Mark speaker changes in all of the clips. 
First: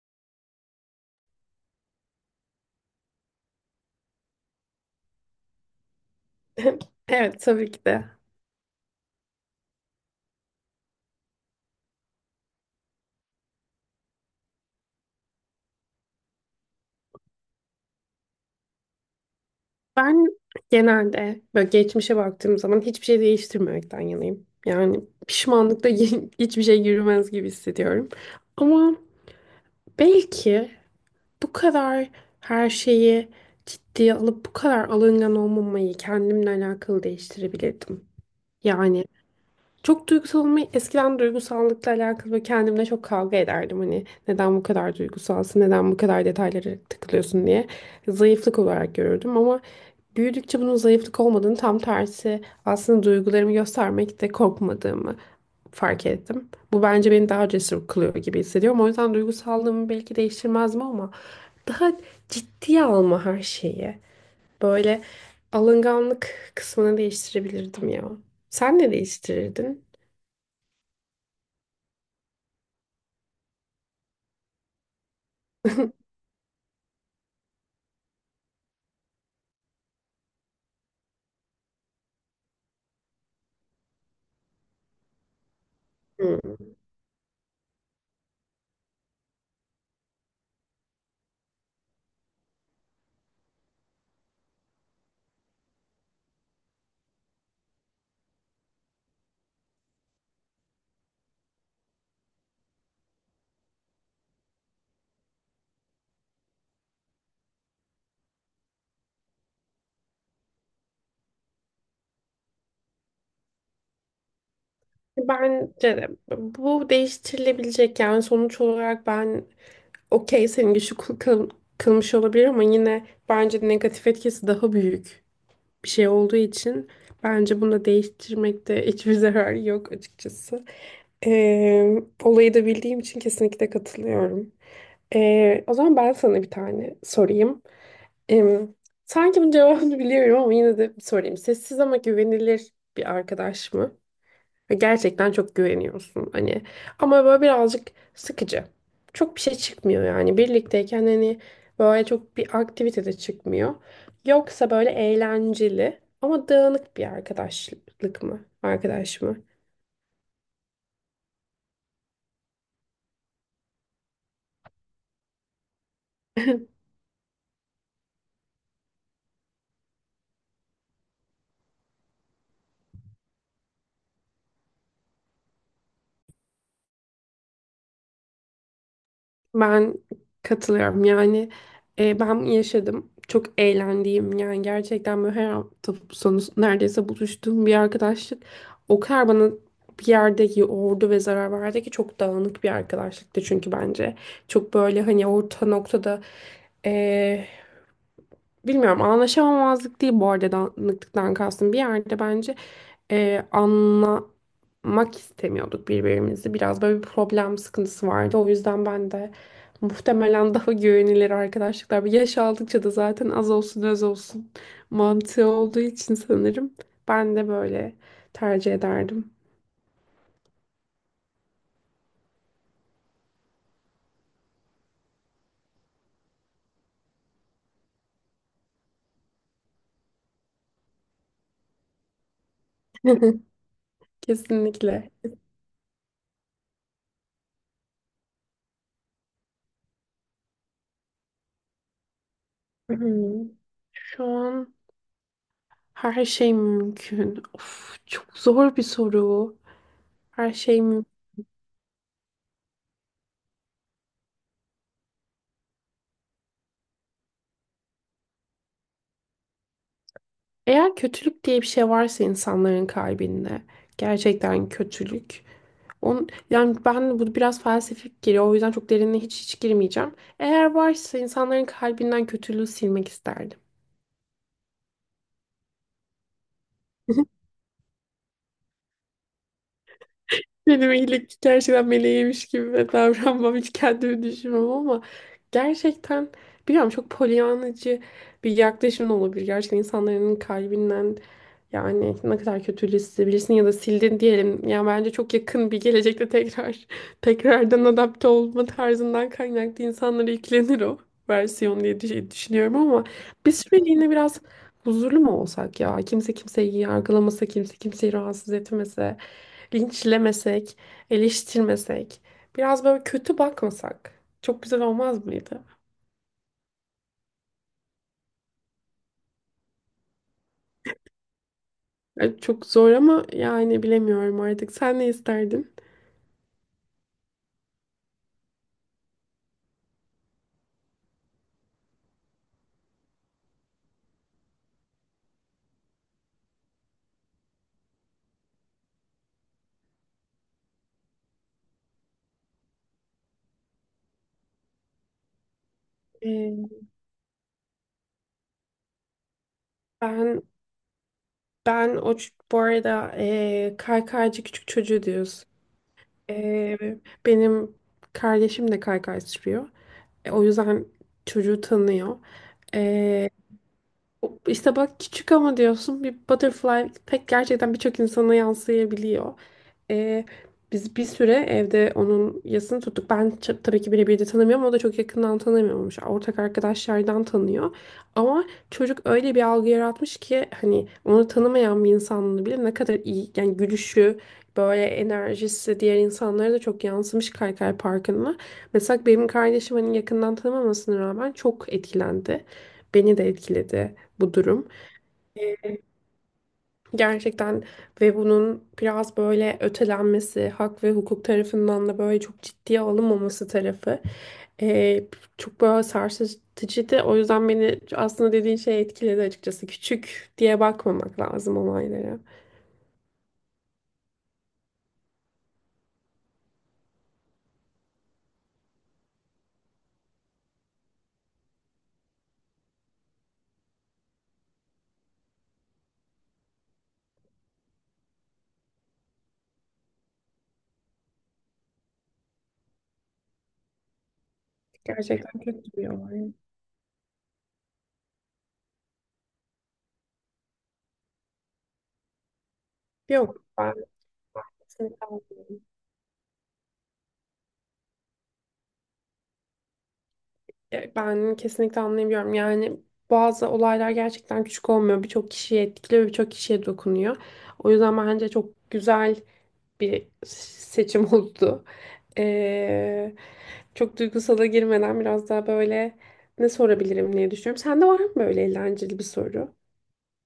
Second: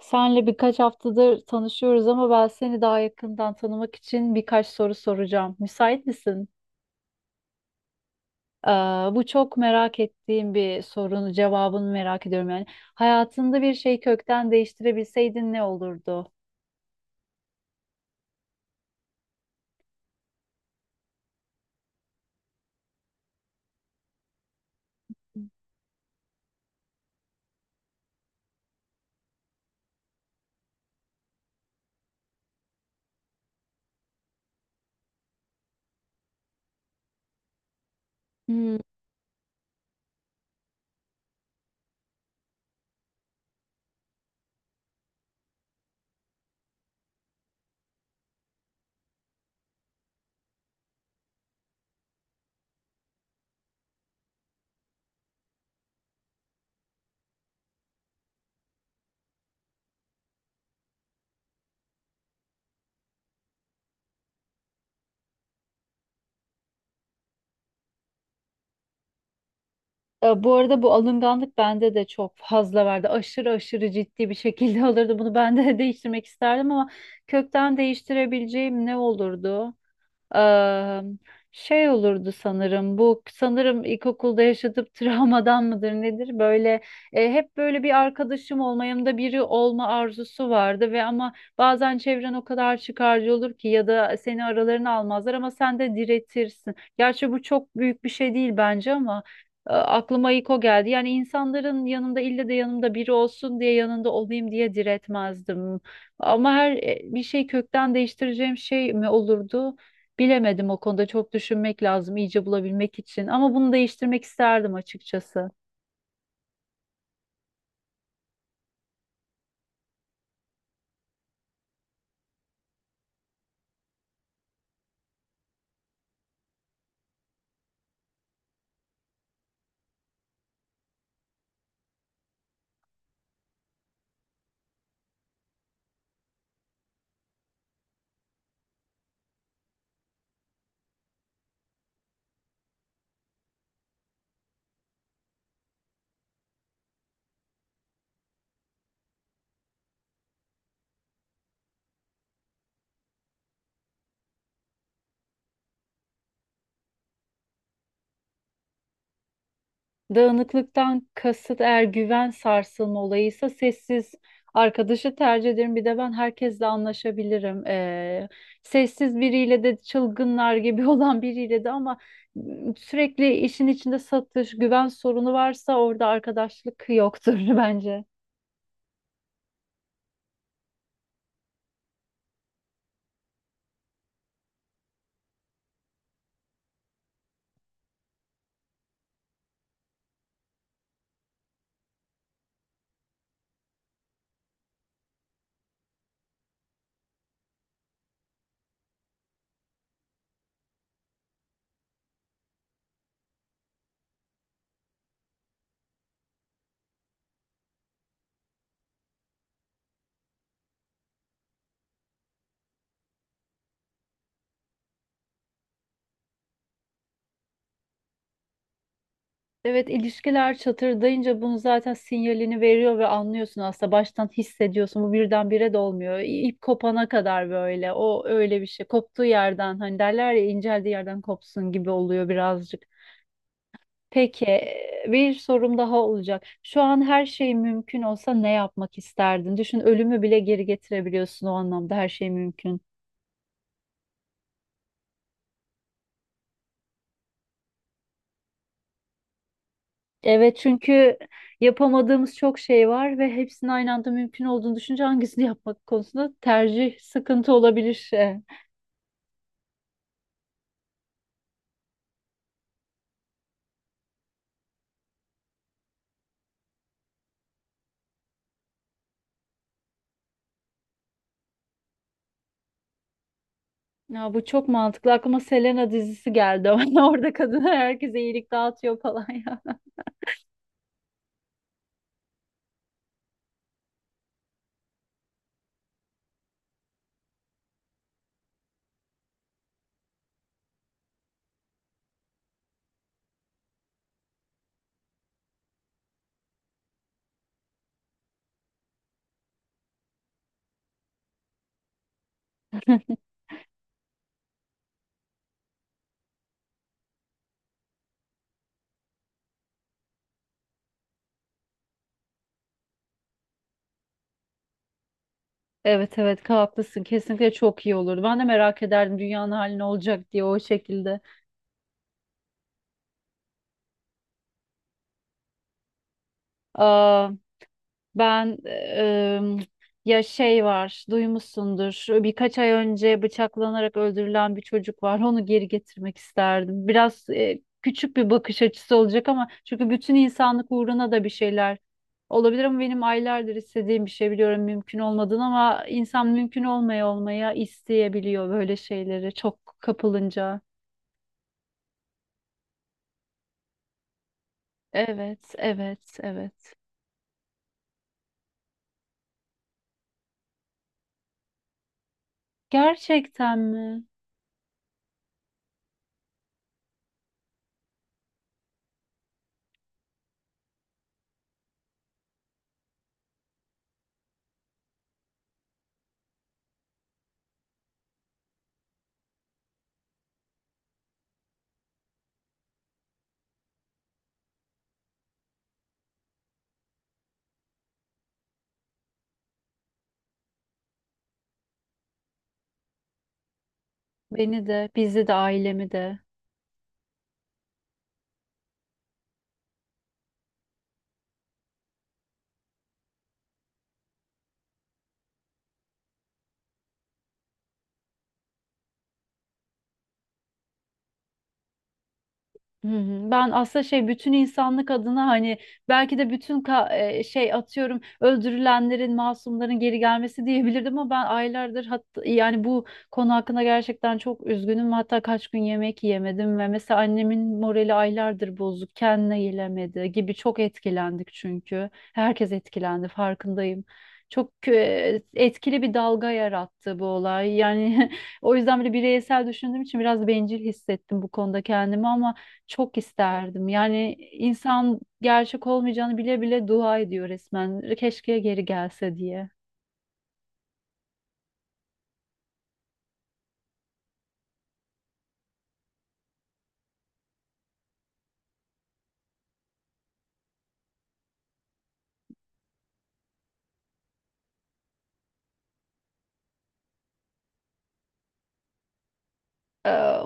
Speaker 1: Senle birkaç haftadır tanışıyoruz ama ben seni daha yakından tanımak için birkaç soru soracağım. Müsait misin?
Speaker 2: Evet, tabii ki de.
Speaker 1: Ee, Bu çok merak ettiğim bir sorunun cevabını merak ediyorum yani. Hayatında bir şey kökten değiştirebilseydin ne olurdu?
Speaker 2: Ben genelde böyle geçmişe baktığım zaman hiçbir şey değiştirmemekten yanayım. Yani pişmanlıkla hiçbir şey yürümez gibi hissediyorum. Ama belki bu kadar her şeyi ciddiye alıp bu kadar alıngan olmamayı kendimle alakalı değiştirebilirdim.
Speaker 1: Hmm.
Speaker 2: Yani çok duygusal olmayı eskiden duygusallıkla alakalı böyle kendimle çok kavga ederdim. Hani neden bu kadar duygusalsın, neden bu kadar detaylara takılıyorsun diye zayıflık olarak görürdüm ama büyüdükçe bunun zayıflık olmadığını, tam tersi aslında duygularımı göstermekte korkmadığımı fark ettim. Bu bence beni daha cesur kılıyor gibi hissediyorum. O yüzden duygusallığımı belki değiştirmezdim ama daha ciddiye alma her şeyi. Böyle alınganlık kısmını değiştirebilirdim ya. Sen ne değiştirirdin?
Speaker 1: Bu arada bu alınganlık bende de çok fazla vardı. Aşırı aşırı ciddi bir şekilde olurdu. Bunu ben de değiştirmek isterdim ama kökten değiştirebileceğim ne olurdu? Eee, Şey olurdu sanırım, bu sanırım ilkokulda yaşadığım travmadan mıdır nedir,
Speaker 2: Hmm.
Speaker 1: böyle hep böyle bir arkadaşım olma, yanımda biri olma arzusu vardı ve ama bazen çevren o kadar çıkarcı olur ki ya da seni aralarına almazlar ama sen de diretirsin. Gerçi bu çok büyük bir şey değil bence ama aklıma ilk o geldi. Yani insanların yanında ille de yanımda biri olsun diye, yanında olayım diye diretmezdim. Ama her bir şey kökten değiştireceğim şey mi olurdu? Bilemedim, o konuda çok düşünmek lazım iyice bulabilmek için ama bunu değiştirmek isterdim açıkçası.
Speaker 2: Bence de bu değiştirilebilecek, yani sonuç olarak ben okey, senin güçlü kılmış olabilir ama yine bence negatif etkisi daha büyük bir şey olduğu için bence bunu da değiştirmekte hiçbir zarar yok açıkçası. Ee, Olayı da bildiğim için kesinlikle katılıyorum. O zaman ben sana bir tane sorayım. Ee, Sanki bunun cevabını biliyorum ama yine de sorayım. Sessiz ama güvenilir bir arkadaş mı? Ve gerçekten çok güveniyorsun hani. Ama böyle birazcık sıkıcı. Çok bir şey çıkmıyor yani. Birlikteyken hani böyle çok bir aktivite de çıkmıyor. Yoksa böyle eğlenceli ama dağınık bir arkadaşlık mı? Arkadaş mı?
Speaker 1: Dağınıklıktan kasıt eğer güven sarsılma olayıysa sessiz arkadaşı tercih ederim. Bir de ben herkesle anlaşabilirim. Sessiz biriyle de çılgınlar gibi olan biriyle de ama sürekli işin içinde satış, güven sorunu varsa orada arkadaşlık yoktur bence.
Speaker 2: Ben katılıyorum yani. Ben yaşadım, çok eğlendiğim, yani gerçekten böyle her hafta sonu neredeyse buluştuğum bir arkadaşlık o kadar bana bir yerde yordu ve zarar verdi ki. Çok dağınık bir arkadaşlıktı çünkü bence çok böyle hani orta noktada, e, bilmiyorum, anlaşamamazlık değil bu arada danışıklıktan kastım. Bir yerde bence anlamak istemiyorduk birbirimizi. Biraz böyle bir problem sıkıntısı vardı. O yüzden ben de muhtemelen daha güvenilir arkadaşlıklar. Yaş aldıkça da zaten az olsun öz olsun mantığı olduğu için sanırım. Ben de böyle tercih ederdim.
Speaker 1: Evet, ilişkiler çatırdayınca bunu zaten sinyalini veriyor ve anlıyorsun, aslında baştan hissediyorsun, bu birdenbire de olmuyor. İp kopana kadar böyle, o öyle bir şey koptuğu yerden, hani derler ya inceldiği yerden kopsun gibi oluyor birazcık. Peki
Speaker 2: Kesinlikle.
Speaker 1: bir sorum daha olacak. Şu an her şey mümkün olsa ne yapmak isterdin? Düşün, ölümü bile geri getirebiliyorsun, o anlamda her şey mümkün.
Speaker 2: Hmm, Şu an her şey mümkün. Of, çok zor bir soru. Her
Speaker 1: Evet,
Speaker 2: şey mümkün.
Speaker 1: çünkü yapamadığımız çok şey var ve hepsinin aynı anda mümkün olduğunu düşünce hangisini yapmak konusunda tercih sıkıntı olabilir.
Speaker 2: Eğer kötülük diye bir şey varsa insanların kalbinde, gerçekten kötülük. On, yani ben bu biraz felsefik geliyor, o yüzden çok derinine hiç hiç girmeyeceğim. Eğer varsa insanların kalbinden kötülüğü silmek isterdim.
Speaker 1: Ya, bu çok mantıklı. Aklıma Selena dizisi geldi ama orada kadına, herkese iyilik dağıtıyor falan ya.
Speaker 2: Benim iyilik gerçekten meleğiymiş gibi davranmam, hiç kendimi düşünmem ama gerçekten bilmiyorum, çok polyanacı bir yaklaşım da olabilir. Gerçekten insanların kalbinden, yani ne kadar kötülüğü silebilirsin ya da sildin diyelim. Yani bence çok yakın bir gelecekte tekrar tekrardan adapte olma tarzından kaynaklı insanlara yüklenir o versiyon diye düşünüyorum ama bir süreliğine biraz huzurlu mu olsak ya? Kimse kimseyi yargılamasa, kimse kimseyi rahatsız etmese. Linçlemesek, eleştirmesek, biraz böyle kötü bakmasak çok güzel olmaz mıydı?
Speaker 1: Evet, evet, haklısın. Kesinlikle çok iyi olurdu. Ben de merak ederdim dünyanın hali ne olacak diye, o şekilde.
Speaker 2: Çok zor ama yani bilemiyorum artık. Sen ne isterdin?
Speaker 1: Ben ya şey var, duymuşsundur. Birkaç ay önce bıçaklanarak öldürülen bir çocuk var. Onu geri getirmek isterdim. Biraz küçük bir bakış açısı olacak ama, çünkü bütün insanlık uğruna da bir şeyler olabilir ama benim aylardır istediğim bir şey, biliyorum mümkün olmadığını ama insan mümkün
Speaker 2: E,
Speaker 1: olmaya olmaya isteyebiliyor böyle şeyleri çok
Speaker 2: ben
Speaker 1: kapılınca.
Speaker 2: ben bu arada, kaykaycı küçük çocuğu diyoruz.
Speaker 1: Evet, evet, evet.
Speaker 2: E, Benim kardeşim de kaykay sürüyor. O yüzden çocuğu tanıyor. E,
Speaker 1: Gerçekten mi?
Speaker 2: işte bak, küçük ama diyorsun, bir butterfly pek gerçekten birçok insana yansıyabiliyor. Ee, Biz bir süre evde onun yasını tuttuk. Tabii ki birebir de tanımıyorum. O da çok yakından tanımıyormuş. Ortak arkadaşlardan tanıyor. Ama çocuk öyle bir algı yaratmış ki hani onu tanımayan bir insanla bile, ne kadar iyi yani, gülüşü, böyle enerjisi diğer insanlara da çok yansımış Kaykay Parkı'na. Mesela benim kardeşim hani yakından tanımamasına rağmen çok etkilendi. Beni de etkiledi bu
Speaker 1: Beni
Speaker 2: durum.
Speaker 1: de, bizi de, ailemi de.
Speaker 2: Gerçekten ve bunun biraz böyle ötelenmesi, hak ve hukuk tarafından da böyle çok ciddiye alınmaması tarafı eee, çok böyle sarsıcıydı. O yüzden beni aslında dediğin şey etkiledi açıkçası. Küçük diye bakmamak lazım olaylara.
Speaker 1: Hı hı. Ben aslında şey, bütün insanlık adına hani belki de şey, atıyorum öldürülenlerin, masumların geri gelmesi diyebilirdim ama ben aylardır, hatta yani bu konu hakkında gerçekten çok üzgünüm, hatta kaç gün yemek yemedim ve mesela annemin morali aylardır bozuk, kendine gelemedi gibi. Çok etkilendik çünkü herkes etkilendi, farkındayım. Çok
Speaker 2: Gerçekten kötü
Speaker 1: etkili
Speaker 2: bir
Speaker 1: bir dalga
Speaker 2: olay.
Speaker 1: yarattı bu olay yani o yüzden bile bireysel düşündüğüm için biraz bencil hissettim bu konuda kendimi ama çok
Speaker 2: Yok,
Speaker 1: isterdim.
Speaker 2: ben
Speaker 1: Yani insan
Speaker 2: kesinlikle anlıyorum.
Speaker 1: gerçek olmayacağını bile bile dua ediyor resmen. Keşke geri gelse diye.
Speaker 2: Ben kesinlikle anlayabiliyorum. Yani bazı olaylar gerçekten küçük olmuyor. Birçok kişiyi etkiliyor, birçok kişiye dokunuyor. O yüzden bence çok güzel bir seçim oldu. Ee, Çok duygusala girmeden biraz daha böyle ne sorabilirim diye düşünüyorum. Sende var mı böyle eğlenceli bir soru?
Speaker 1: Ee,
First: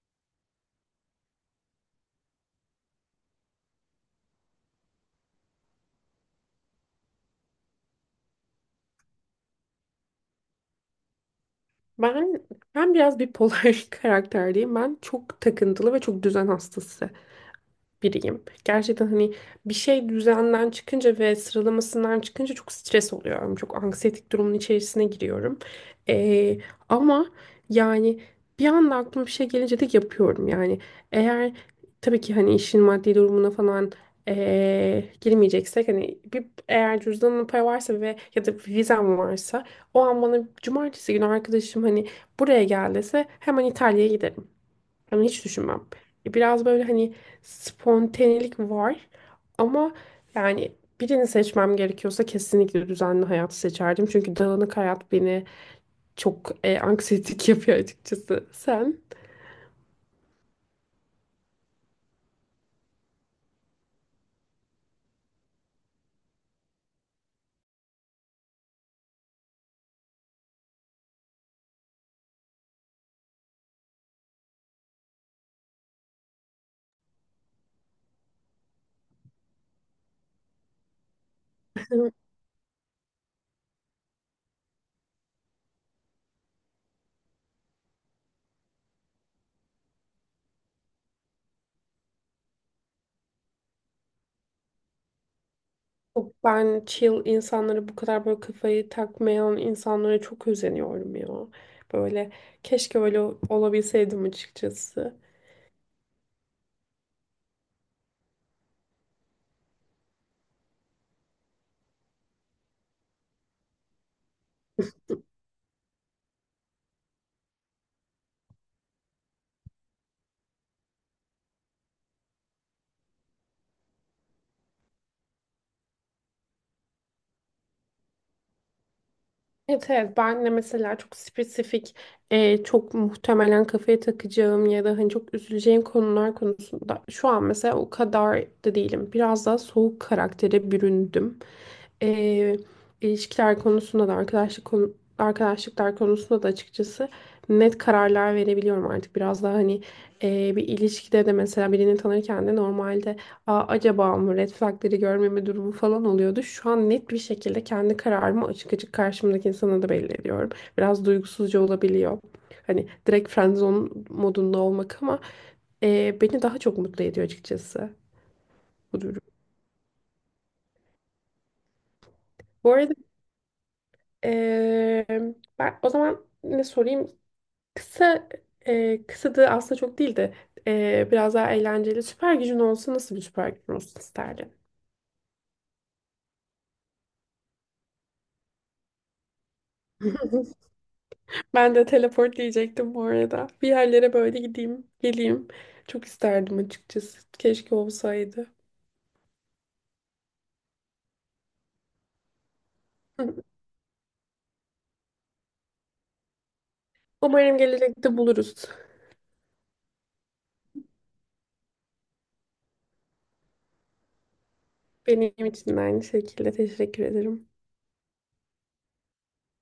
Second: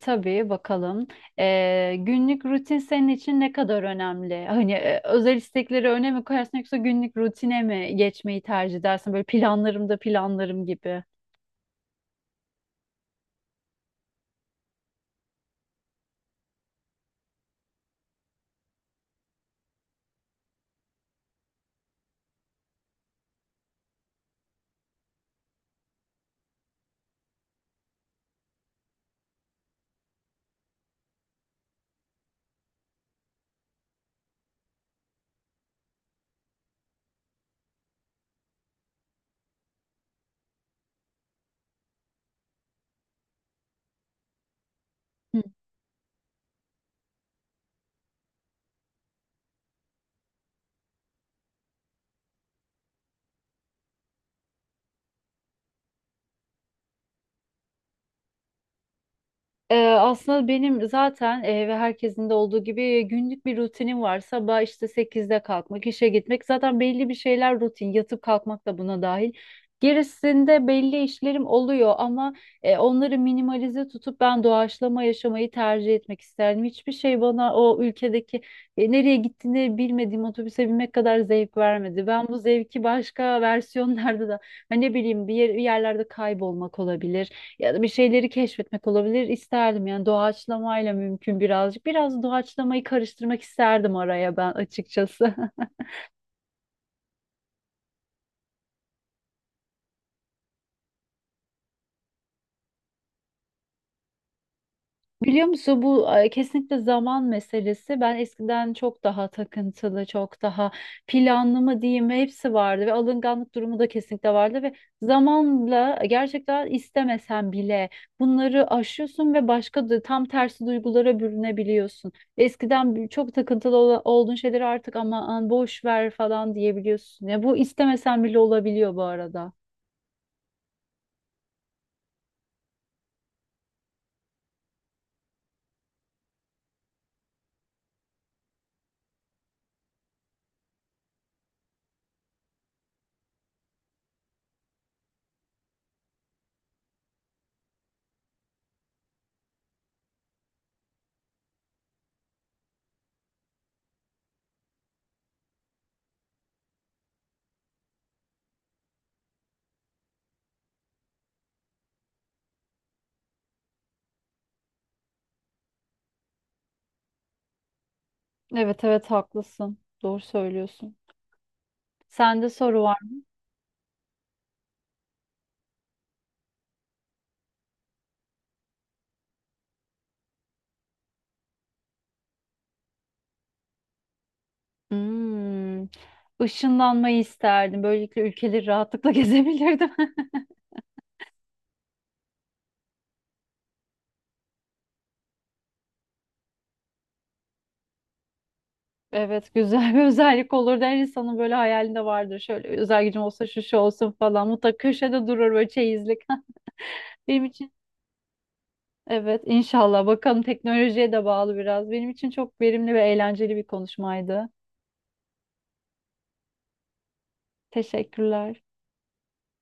Speaker 1: tabii, bakalım. Günlük rutin senin için ne kadar önemli? Hani özel istekleri öne mi koyarsın yoksa günlük rutine mi geçmeyi tercih edersin? Böyle planlarım da planlarım gibi.
Speaker 2: Ben ben biraz bipolar karakterdeyim. Ben çok takıntılı ve çok düzen hastası biriyim. Gerçekten hani bir şey düzenden çıkınca ve sıralamasından çıkınca çok stres oluyorum. Çok anksiyetik durumun içerisine giriyorum. Ee, Ama yani bir anda aklıma bir şey gelince de yapıyorum. Yani eğer, tabii ki hani işin maddi durumuna falan girmeyeceksek, hani bir eğer cüzdanımda para varsa ve ya da vizem varsa, o an bana cumartesi günü arkadaşım hani buraya gel dese hemen İtalya'ya giderim. Ama hiç düşünmem. Biraz böyle hani spontanelik var ama yani birini seçmem gerekiyorsa kesinlikle düzenli hayatı seçerdim. Çünkü dağınık hayat beni çok anksiyetik yapıyor açıkçası. Sen?
Speaker 1: Aslında benim zaten ve herkesin de olduğu gibi günlük bir rutinim var. Sabah işte sekizde kalkmak, işe gitmek. Zaten belli bir şeyler rutin. Yatıp kalkmak da buna dahil. Gerisinde belli işlerim oluyor ama onları minimalize tutup ben doğaçlama yaşamayı tercih etmek isterdim. Hiçbir şey bana o ülkedeki nereye gittiğini bilmediğim otobüse binmek kadar zevk vermedi. Ben bu zevki başka versiyonlarda da hani ne bileyim bir yerlerde kaybolmak olabilir ya da bir şeyleri keşfetmek olabilir, isterdim. Yani doğaçlamayla mümkün birazcık. Biraz doğaçlamayı karıştırmak isterdim araya ben açıkçası.
Speaker 2: Ben chill insanlara, bu kadar böyle kafayı takmayan insanlara çok özeniyorum ya. Böyle keşke öyle olabilseydim açıkçası.
Speaker 1: Biliyor musun, bu kesinlikle zaman meselesi. Ben eskiden çok daha takıntılı, çok daha planlı mı diyeyim, hepsi vardı ve alınganlık durumu da kesinlikle vardı ve zamanla gerçekten istemesen bile bunları aşıyorsun ve başka, da tam tersi duygulara bürünebiliyorsun. Eskiden çok takıntılı olduğun şeyleri artık aman boş ver falan diyebiliyorsun. Ya bu istemesen bile olabiliyor bu arada.
Speaker 2: Evet, evet, ben de mesela çok spesifik çok muhtemelen kafaya takacağım ya da hani çok üzüleceğim konular konusunda şu an mesela o kadar da değilim. Biraz daha soğuk karaktere büründüm. E, ilişkiler konusunda da, arkadaşlık arkadaşlıklar konusunda da açıkçası net kararlar verebiliyorum artık. Biraz daha hani bir ilişkide de mesela birini tanırken de normalde, acaba mı, red flagleri görmeme durumu falan oluyordu. Şu an net bir şekilde kendi kararımı açık açık karşımdaki insana da belli ediyorum. Biraz duygusuzca olabiliyor. Hani direkt friendzone modunda olmak ama beni daha çok mutlu ediyor açıkçası
Speaker 1: Evet,
Speaker 2: bu
Speaker 1: evet,
Speaker 2: durum.
Speaker 1: haklısın. Doğru söylüyorsun. Sende
Speaker 2: Bu
Speaker 1: soru
Speaker 2: arada,
Speaker 1: var.
Speaker 2: e, ben o zaman ne sorayım? Kısa kısadı aslında, çok değil de biraz daha eğlenceli. Süper gücün olsa nasıl bir süper gücün olsun isterdin?
Speaker 1: Hmm. Işınlanmayı isterdim. Böylelikle ülkeleri rahatlıkla gezebilirdim.
Speaker 2: Ben de teleport diyecektim bu arada. Bir yerlere böyle gideyim, geleyim. Çok isterdim açıkçası. Keşke olsaydı.
Speaker 1: Evet, güzel bir özellik olurdu. Her insanın böyle hayalinde vardır. Şöyle özel gücüm olsa şu şu olsun falan. Mutlaka köşede durur böyle, çeyizlik. Benim
Speaker 2: Umarım
Speaker 1: için
Speaker 2: gelecekte buluruz.
Speaker 1: evet, inşallah. Bakalım, teknolojiye de bağlı biraz. Benim için çok verimli ve eğlenceli bir konuşmaydı.
Speaker 2: Benim için de aynı şekilde, teşekkür ederim.
Speaker 1: Teşekkürler.